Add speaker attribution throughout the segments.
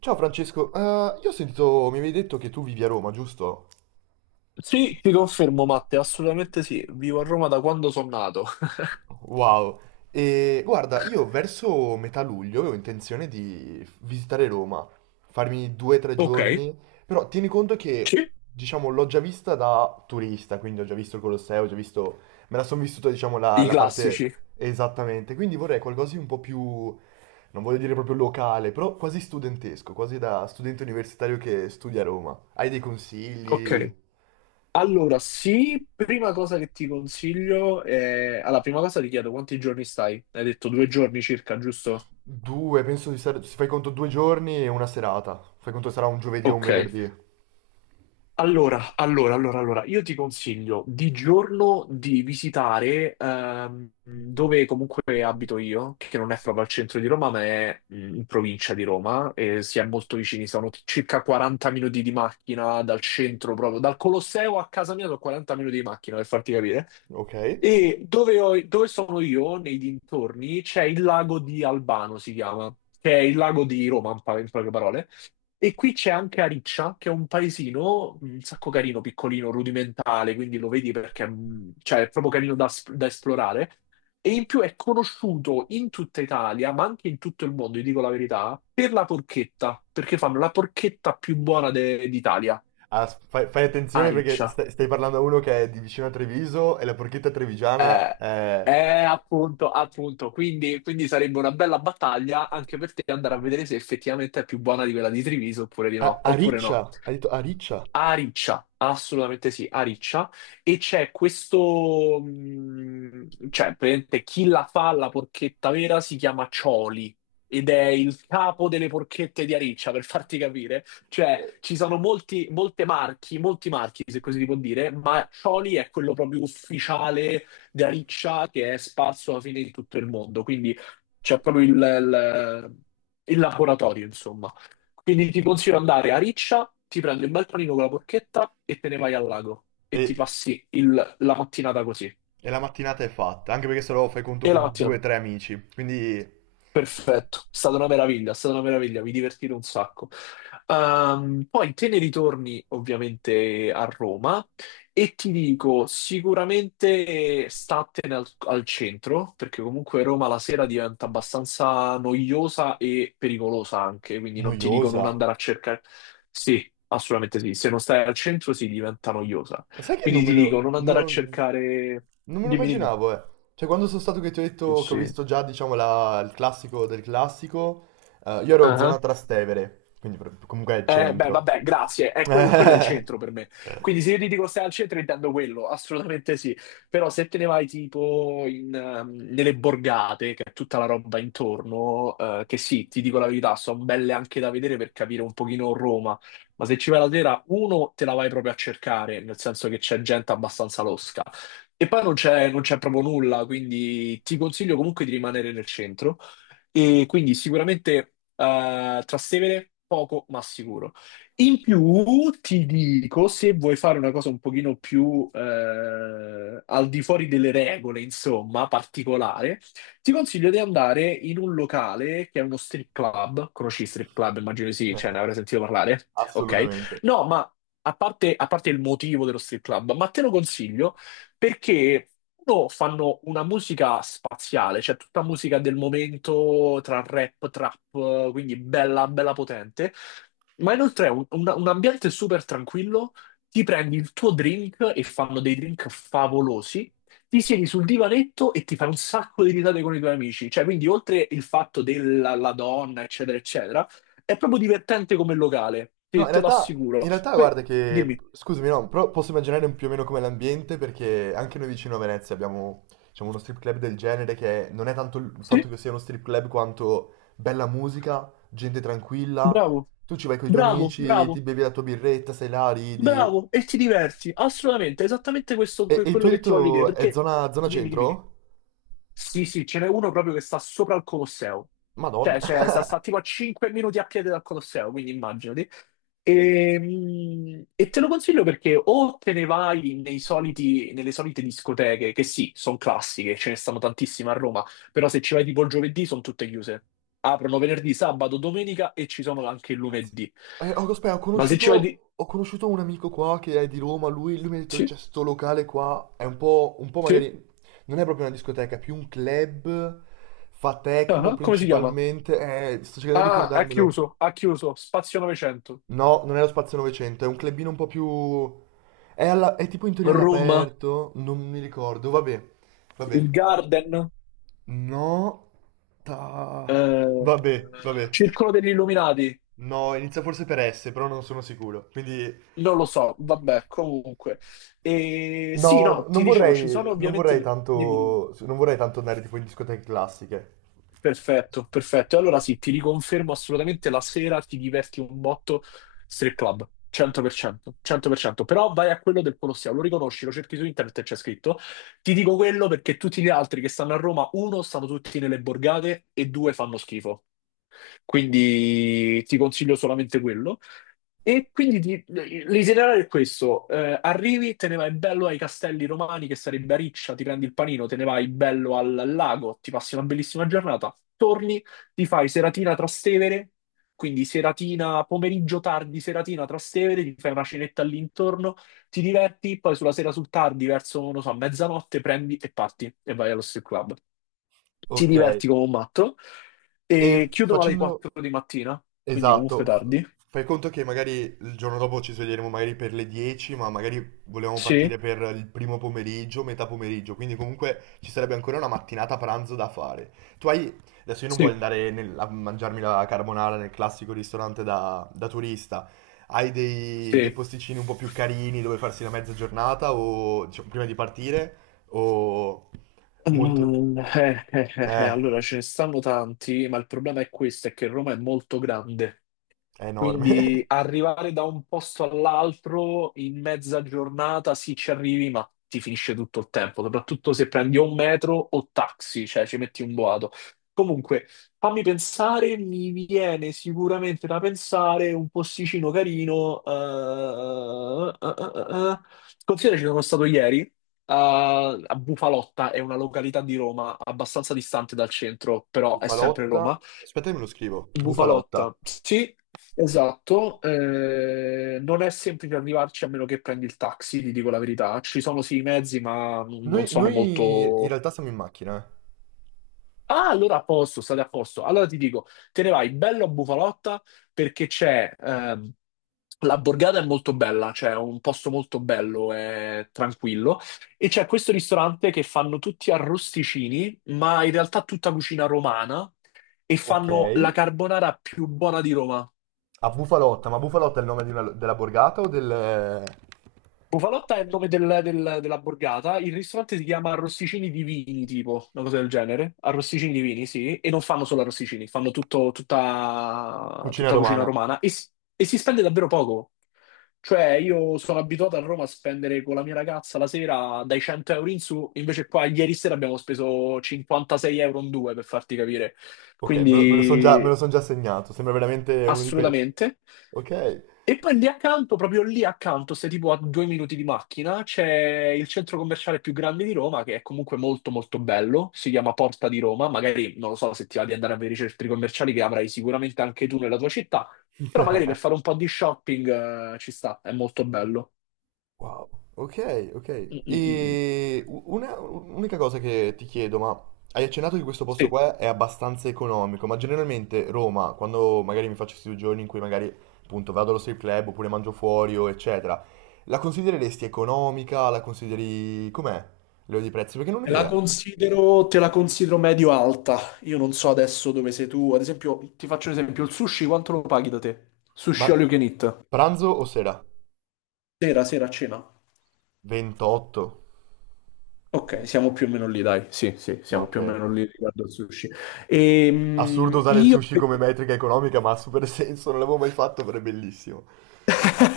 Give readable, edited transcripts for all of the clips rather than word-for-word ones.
Speaker 1: Ciao Francesco, io ho sentito, mi avevi detto che tu vivi a Roma, giusto?
Speaker 2: Sì, ti confermo, Matte, assolutamente sì. Vivo a Roma da quando sono nato.
Speaker 1: Wow. E guarda, io verso metà luglio ho intenzione di visitare Roma, farmi due o tre
Speaker 2: Ok,
Speaker 1: giorni, però tieni conto
Speaker 2: sì,
Speaker 1: che, diciamo, l'ho già vista da turista, quindi ho già visto il Colosseo, ho già visto, me la sono vissuta, diciamo, la,
Speaker 2: I
Speaker 1: la parte
Speaker 2: classici.
Speaker 1: esattamente, quindi vorrei qualcosa di un po' più, non voglio dire proprio locale, però quasi studentesco, quasi da studente universitario che studia a Roma. Hai dei consigli?
Speaker 2: Ok. Allora, sì, prima cosa che ti consiglio è... Allora, prima cosa ti chiedo quanti giorni stai? Hai detto due giorni circa, giusto?
Speaker 1: Due, penso di stare... Se fai conto 2 giorni e una serata. Fai conto sarà un giovedì o un
Speaker 2: Ok,
Speaker 1: venerdì.
Speaker 2: allora, io ti consiglio di giorno di visitare dove comunque abito io, che non è proprio al centro di Roma, ma è in provincia di Roma, e si è molto vicini, sono circa 40 minuti di macchina dal centro, proprio dal Colosseo a casa mia sono 40 minuti di macchina, per farti capire.
Speaker 1: Ok.
Speaker 2: E dove, dove sono io, nei dintorni, c'è il lago di Albano, si chiama, che è il lago di Roma, in poche parole. E qui c'è anche Ariccia, che è un paesino un sacco carino, piccolino, rudimentale, quindi lo vedi perché cioè, è proprio carino da, da esplorare. E in più è conosciuto in tutta Italia, ma anche in tutto il mondo, vi dico la verità, per la porchetta, perché fanno la porchetta più buona d'Italia,
Speaker 1: Ah, fai attenzione perché
Speaker 2: Ariccia.
Speaker 1: stai parlando a uno che è di vicino a Treviso e la porchetta trevigiana
Speaker 2: Eh,
Speaker 1: è...
Speaker 2: eh, appunto, appunto. Quindi, sarebbe una bella battaglia anche per te andare a vedere se effettivamente è più buona di quella di Treviso oppure di
Speaker 1: A,
Speaker 2: no,
Speaker 1: a
Speaker 2: oppure no.
Speaker 1: Riccia, hai detto a Riccia.
Speaker 2: A Riccia, assolutamente sì, a Riccia. E c'è questo, cioè, praticamente chi la fa la porchetta vera si chiama Cioli ed è il capo delle porchette di Ariccia, per farti capire. Cioè, ci sono molti, molte marchi, molti marchi, se così si può dire, ma Cioli è quello proprio ufficiale di Ariccia che è sparso alla fine in tutto il mondo. Quindi c'è proprio il il laboratorio, insomma. Quindi ti consiglio di andare a Riccia, ti prendi un bel panino con la porchetta e te ne vai al lago
Speaker 1: E,
Speaker 2: e ti passi la mattinata così.
Speaker 1: e la mattinata è fatta, anche perché se no fai conto
Speaker 2: E la
Speaker 1: con due o
Speaker 2: mattinata
Speaker 1: tre amici, quindi
Speaker 2: perfetto, è stata una meraviglia, è stata una meraviglia, mi divertite un sacco. Poi te ne ritorni ovviamente a Roma e ti dico sicuramente statene al centro, perché comunque Roma la sera diventa abbastanza noiosa e pericolosa anche, quindi non ti dico non
Speaker 1: noiosa.
Speaker 2: andare a cercare. Sì, assolutamente sì, se non stai al centro si diventa noiosa.
Speaker 1: Ma sai che
Speaker 2: Quindi
Speaker 1: non me
Speaker 2: ti dico
Speaker 1: lo...
Speaker 2: non andare a
Speaker 1: Non,
Speaker 2: cercare.
Speaker 1: non me lo
Speaker 2: Dimmi, dimmi.
Speaker 1: immaginavo, eh. Cioè, quando sono stato che ti ho
Speaker 2: Sì,
Speaker 1: detto che ho
Speaker 2: sì.
Speaker 1: visto già, diciamo, il classico del classico, io ero zona Trastevere, quindi comunque è il
Speaker 2: Beh,
Speaker 1: centro.
Speaker 2: vabbè, grazie. È quello è il centro per me. Quindi se io ti dico stai al centro, intendo quello, assolutamente sì. Però se te ne vai tipo in, nelle borgate, che è tutta la roba intorno, che sì, ti dico la verità, sono belle anche da vedere per capire un pochino Roma. Ma se ci vai la sera, uno, te la vai proprio a cercare, nel senso che c'è gente abbastanza losca. E poi non c'è proprio nulla, quindi ti consiglio comunque di rimanere nel centro. E quindi sicuramente Trastevere poco ma sicuro. In più ti dico, se vuoi fare una cosa un pochino più al di fuori delle regole, insomma, particolare, ti consiglio di andare in un locale che è uno strip club. Conosci i strip club? Immagino di sì, cioè ne avrai sentito parlare. Ok?
Speaker 1: Assolutamente.
Speaker 2: No, ma a parte il motivo dello strip club, ma te lo consiglio perché loro fanno una musica spaziale, cioè tutta musica del momento tra rap, trap, quindi bella, bella potente. Ma inoltre è un un ambiente super tranquillo, ti prendi il tuo drink e fanno dei drink favolosi, ti siedi sul divanetto e ti fai un sacco di risate con i tuoi amici. Cioè, quindi oltre il fatto della la donna, eccetera, eccetera, è proprio divertente come locale,
Speaker 1: No,
Speaker 2: te,
Speaker 1: in
Speaker 2: te lo
Speaker 1: realtà, in
Speaker 2: assicuro.
Speaker 1: realtà
Speaker 2: Poi
Speaker 1: guarda che,
Speaker 2: dimmi,
Speaker 1: scusami, no, però posso immaginare un più o meno come l'ambiente perché anche noi vicino a Venezia abbiamo, diciamo, uno strip club del genere non è tanto il fatto
Speaker 2: sì,
Speaker 1: che sia uno strip club quanto bella musica, gente tranquilla,
Speaker 2: bravo.
Speaker 1: tu ci vai con i tuoi
Speaker 2: Bravo,
Speaker 1: amici, ti
Speaker 2: bravo.
Speaker 1: bevi la tua birretta, sei là, ridi.
Speaker 2: Bravo, e ti diverti, assolutamente, esattamente questo,
Speaker 1: E, e tu
Speaker 2: quello
Speaker 1: hai
Speaker 2: che ti voglio dire,
Speaker 1: detto è
Speaker 2: perché
Speaker 1: zona
Speaker 2: dimmi, dimmi.
Speaker 1: centro?
Speaker 2: Sì, sì, ce n'è uno proprio che sta sopra il Colosseo,
Speaker 1: Madonna.
Speaker 2: cioè, sta tipo a 5 minuti a piedi dal Colosseo, quindi immaginati. E, e te lo consiglio perché o te ne vai nei nelle solite discoteche, che sì, sono classiche, ce ne stanno tantissime a Roma, però se ci vai tipo il giovedì sono tutte chiuse. Aprono venerdì, sabato, domenica e ci sono anche il
Speaker 1: Cazzo.
Speaker 2: lunedì.
Speaker 1: Oh, aspetta, ho
Speaker 2: Ma se ci vai di...
Speaker 1: conosciuto, ho conosciuto un amico qua che è di Roma, lui mi ha detto che
Speaker 2: Sì,
Speaker 1: c'è sto locale qua, è un po'
Speaker 2: sì.
Speaker 1: magari, non è proprio una discoteca, è più un club, fa techno
Speaker 2: Ah, come si chiama?
Speaker 1: principalmente, sto cercando di
Speaker 2: Ah, ha
Speaker 1: ricordarmelo.
Speaker 2: chiuso, ha chiuso. Spazio 900.
Speaker 1: No, non è lo Spazio 900, è un clubino un po' più... È, è tipo in teoria
Speaker 2: Room,
Speaker 1: all'aperto, non mi ricordo, vabbè, vabbè.
Speaker 2: il Garden,
Speaker 1: No, ta...
Speaker 2: eh,
Speaker 1: Vabbè, vabbè.
Speaker 2: Circolo degli Illuminati.
Speaker 1: No, inizia forse per S, però non sono sicuro, quindi...
Speaker 2: Non lo so, vabbè, comunque. E, sì,
Speaker 1: No,
Speaker 2: no, ti dicevo, ci sono ovviamente... le- Dimmi, dimmi.
Speaker 1: non vorrei tanto andare tipo in discoteche classiche.
Speaker 2: Perfetto, perfetto. E allora sì, ti riconfermo assolutamente la sera ti diverti un botto strip club, 100%, 100%. Però vai a quello del Colosseo, lo riconosci, lo cerchi su internet e c'è scritto. Ti dico quello perché tutti gli altri che stanno a Roma, uno, stanno tutti nelle borgate e due, fanno schifo. Quindi ti consiglio solamente quello. E quindi l'itinerario è questo: eh, arrivi, te ne vai bello ai Castelli Romani, che sarebbe a Riccia, ti prendi il panino, te ne vai bello al lago, ti passi una bellissima giornata, torni, ti fai seratina Trastevere, quindi seratina, pomeriggio tardi, seratina Trastevere, ti fai una cenetta all'intorno, ti diverti, poi sulla sera sul tardi, verso, non so, mezzanotte, prendi e parti e vai allo strip club, ti
Speaker 1: Ok.
Speaker 2: diverti come un matto
Speaker 1: E
Speaker 2: e chiudono alle
Speaker 1: facendo,
Speaker 2: 4 di mattina, quindi comunque
Speaker 1: Esatto,
Speaker 2: tardi.
Speaker 1: fai conto che magari il giorno dopo ci sveglieremo magari per le 10, ma magari volevamo
Speaker 2: Sì,
Speaker 1: partire per il primo pomeriggio, metà pomeriggio, quindi comunque ci sarebbe ancora una mattinata pranzo da fare. Tu hai... Adesso io non voglio
Speaker 2: sì,
Speaker 1: andare a mangiarmi la carbonara nel classico ristorante da turista. Hai dei
Speaker 2: sì.
Speaker 1: posticini un po' più carini dove farsi la mezza giornata o diciamo, prima di partire o molto... Eh,
Speaker 2: Allora ce ne stanno tanti, ma il problema è questo, è che Roma è molto grande.
Speaker 1: è enorme.
Speaker 2: Quindi arrivare da un posto all'altro in mezza giornata, sì, ci arrivi, ma ti finisce tutto il tempo, soprattutto se prendi o un metro o taxi, cioè ci metti un boato. Comunque, fammi pensare, mi viene sicuramente da pensare un posticino carino. Considera ci sono stato ieri a Bufalotta, è una località di Roma abbastanza distante dal centro, però è sempre
Speaker 1: Bufalotta.
Speaker 2: Roma.
Speaker 1: Aspetta che me lo scrivo. Bufalotta.
Speaker 2: Bufalotta, sì, esatto. Eh, non è semplice arrivarci a meno che prendi il taxi, ti dico la verità. Ci sono sì i mezzi, ma non
Speaker 1: Noi,
Speaker 2: sono
Speaker 1: noi in
Speaker 2: molto.
Speaker 1: realtà siamo in macchina. Eh.
Speaker 2: Ah, allora a posto, state a posto. Allora ti dico, te ne vai bello a Bufalotta perché c'è. La borgata è molto bella, cioè è un posto molto bello e tranquillo. E c'è questo ristorante che fanno tutti arrosticini, ma in realtà tutta cucina romana. E
Speaker 1: Ok.
Speaker 2: fanno la carbonara più buona di Roma.
Speaker 1: A Bufalotta, ma Bufalotta è il nome di della borgata o del
Speaker 2: Bufalotta è il nome della borgata, il ristorante si chiama Arrosticini di Vini, tipo, una cosa del genere. Arrosticini di Vini, sì, e non fanno solo arrosticini, fanno tutta,
Speaker 1: cucina
Speaker 2: tutta cucina
Speaker 1: romana?
Speaker 2: romana e si spende davvero poco. Cioè, io sono abituato a Roma a spendere con la mia ragazza la sera dai 100 euro in su, invece qua ieri sera abbiamo speso 56 euro in due, per farti capire.
Speaker 1: Ok, me lo
Speaker 2: Quindi,
Speaker 1: son già segnato, sembra veramente uno di quei...
Speaker 2: assolutamente.
Speaker 1: Ok.
Speaker 2: E poi lì accanto, proprio lì accanto, sei tipo a due minuti di macchina, c'è il centro commerciale più grande di Roma, che è comunque molto molto bello, si chiama Porta di Roma, magari non lo so se ti va di andare a vedere i centri commerciali che avrai sicuramente anche tu nella tua città, però magari per fare un po' di shopping, ci sta, è molto bello.
Speaker 1: Wow, ok, ok.
Speaker 2: Mm, mm, mm, mm.
Speaker 1: E un'unica cosa che ti chiedo, ma hai accennato che questo posto
Speaker 2: Sì.
Speaker 1: qua è abbastanza economico, ma generalmente Roma, quando magari mi faccio questi 2 giorni in cui magari appunto vado allo strip club oppure mangio fuori o eccetera, la considereresti economica? La consideri com'è? Livello di prezzi? Perché non ho idea.
Speaker 2: Te la considero medio-alta. Io non so adesso dove sei tu. Ad esempio, ti faccio un esempio, il sushi quanto lo paghi da te?
Speaker 1: Ma
Speaker 2: Sushi all you can eat.
Speaker 1: pranzo o sera?
Speaker 2: Sera, sera, cena.
Speaker 1: 28?
Speaker 2: Ok, siamo più o meno lì, dai. Sì, sì, siamo
Speaker 1: Ok.
Speaker 2: più o meno lì riguardo al sushi.
Speaker 1: Assurdo usare il
Speaker 2: Io...
Speaker 1: sushi come metrica economica, ma ha super senso, non l'avevo mai fatto, però è bellissimo.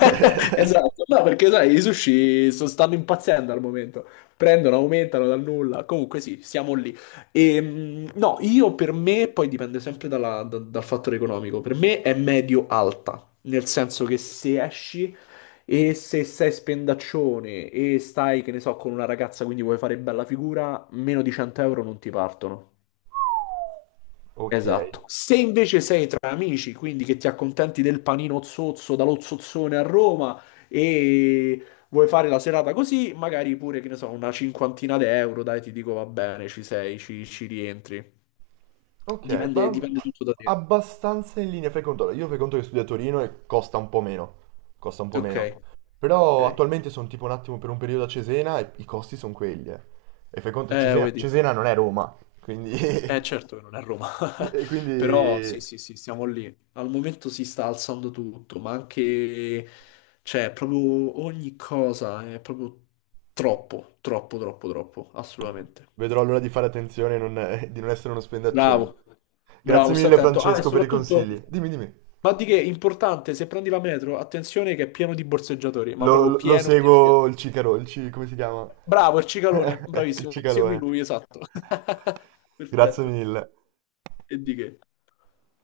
Speaker 2: Esatto, no, perché sai, i sushi stanno impazzendo al momento. Prendono, aumentano dal nulla. Comunque sì, siamo lì. No, io per me, poi dipende sempre dal fattore economico, per me è medio-alta, nel senso che se esci e se sei spendaccione e stai, che ne so, con una ragazza, quindi vuoi fare bella figura, meno di 100 euro non ti partono.
Speaker 1: Ok,
Speaker 2: Esatto. Se invece sei tra amici, quindi che ti accontenti del panino zozzo dallo zozzone a Roma e vuoi fare la serata così, magari pure, che ne so, una cinquantina di euro, dai, ti dico va bene, ci sei, ci rientri.
Speaker 1: ok,
Speaker 2: Dipende,
Speaker 1: ma
Speaker 2: dipende tutto da te.
Speaker 1: abbastanza in linea, fai conto. Allora, io fai conto che studio a Torino e costa un po' meno, costa un po'
Speaker 2: Ok,
Speaker 1: meno. Però
Speaker 2: ok.
Speaker 1: attualmente sono tipo un attimo per un periodo a Cesena e i costi sono quelli, eh. E fai conto che Cesena,
Speaker 2: Vedi.
Speaker 1: Cesena non è Roma, quindi...
Speaker 2: Eh certo che non è Roma,
Speaker 1: e
Speaker 2: però sì
Speaker 1: quindi
Speaker 2: sì sì, siamo lì. Al momento si sta alzando tutto, ma anche, cioè, proprio ogni cosa è proprio troppo, troppo, troppo, troppo, assolutamente.
Speaker 1: vedrò allora di fare attenzione e di non essere uno spendaccione.
Speaker 2: Bravo,
Speaker 1: Grazie
Speaker 2: bravo, stai
Speaker 1: mille
Speaker 2: attento. Ah, e
Speaker 1: Francesco per i
Speaker 2: soprattutto,
Speaker 1: consigli. Dimmi, dimmi.
Speaker 2: ma di che, importante, se prendi la metro, attenzione che è pieno di borseggiatori, ma proprio
Speaker 1: Lo
Speaker 2: pieno, pieno, pieno.
Speaker 1: seguo il Cicaro, come si chiama?
Speaker 2: Bravo, il cicalone,
Speaker 1: Il
Speaker 2: bravissimo, segui
Speaker 1: Cicalone.
Speaker 2: lui, esatto.
Speaker 1: Grazie
Speaker 2: Perfetto,
Speaker 1: mille.
Speaker 2: e di che.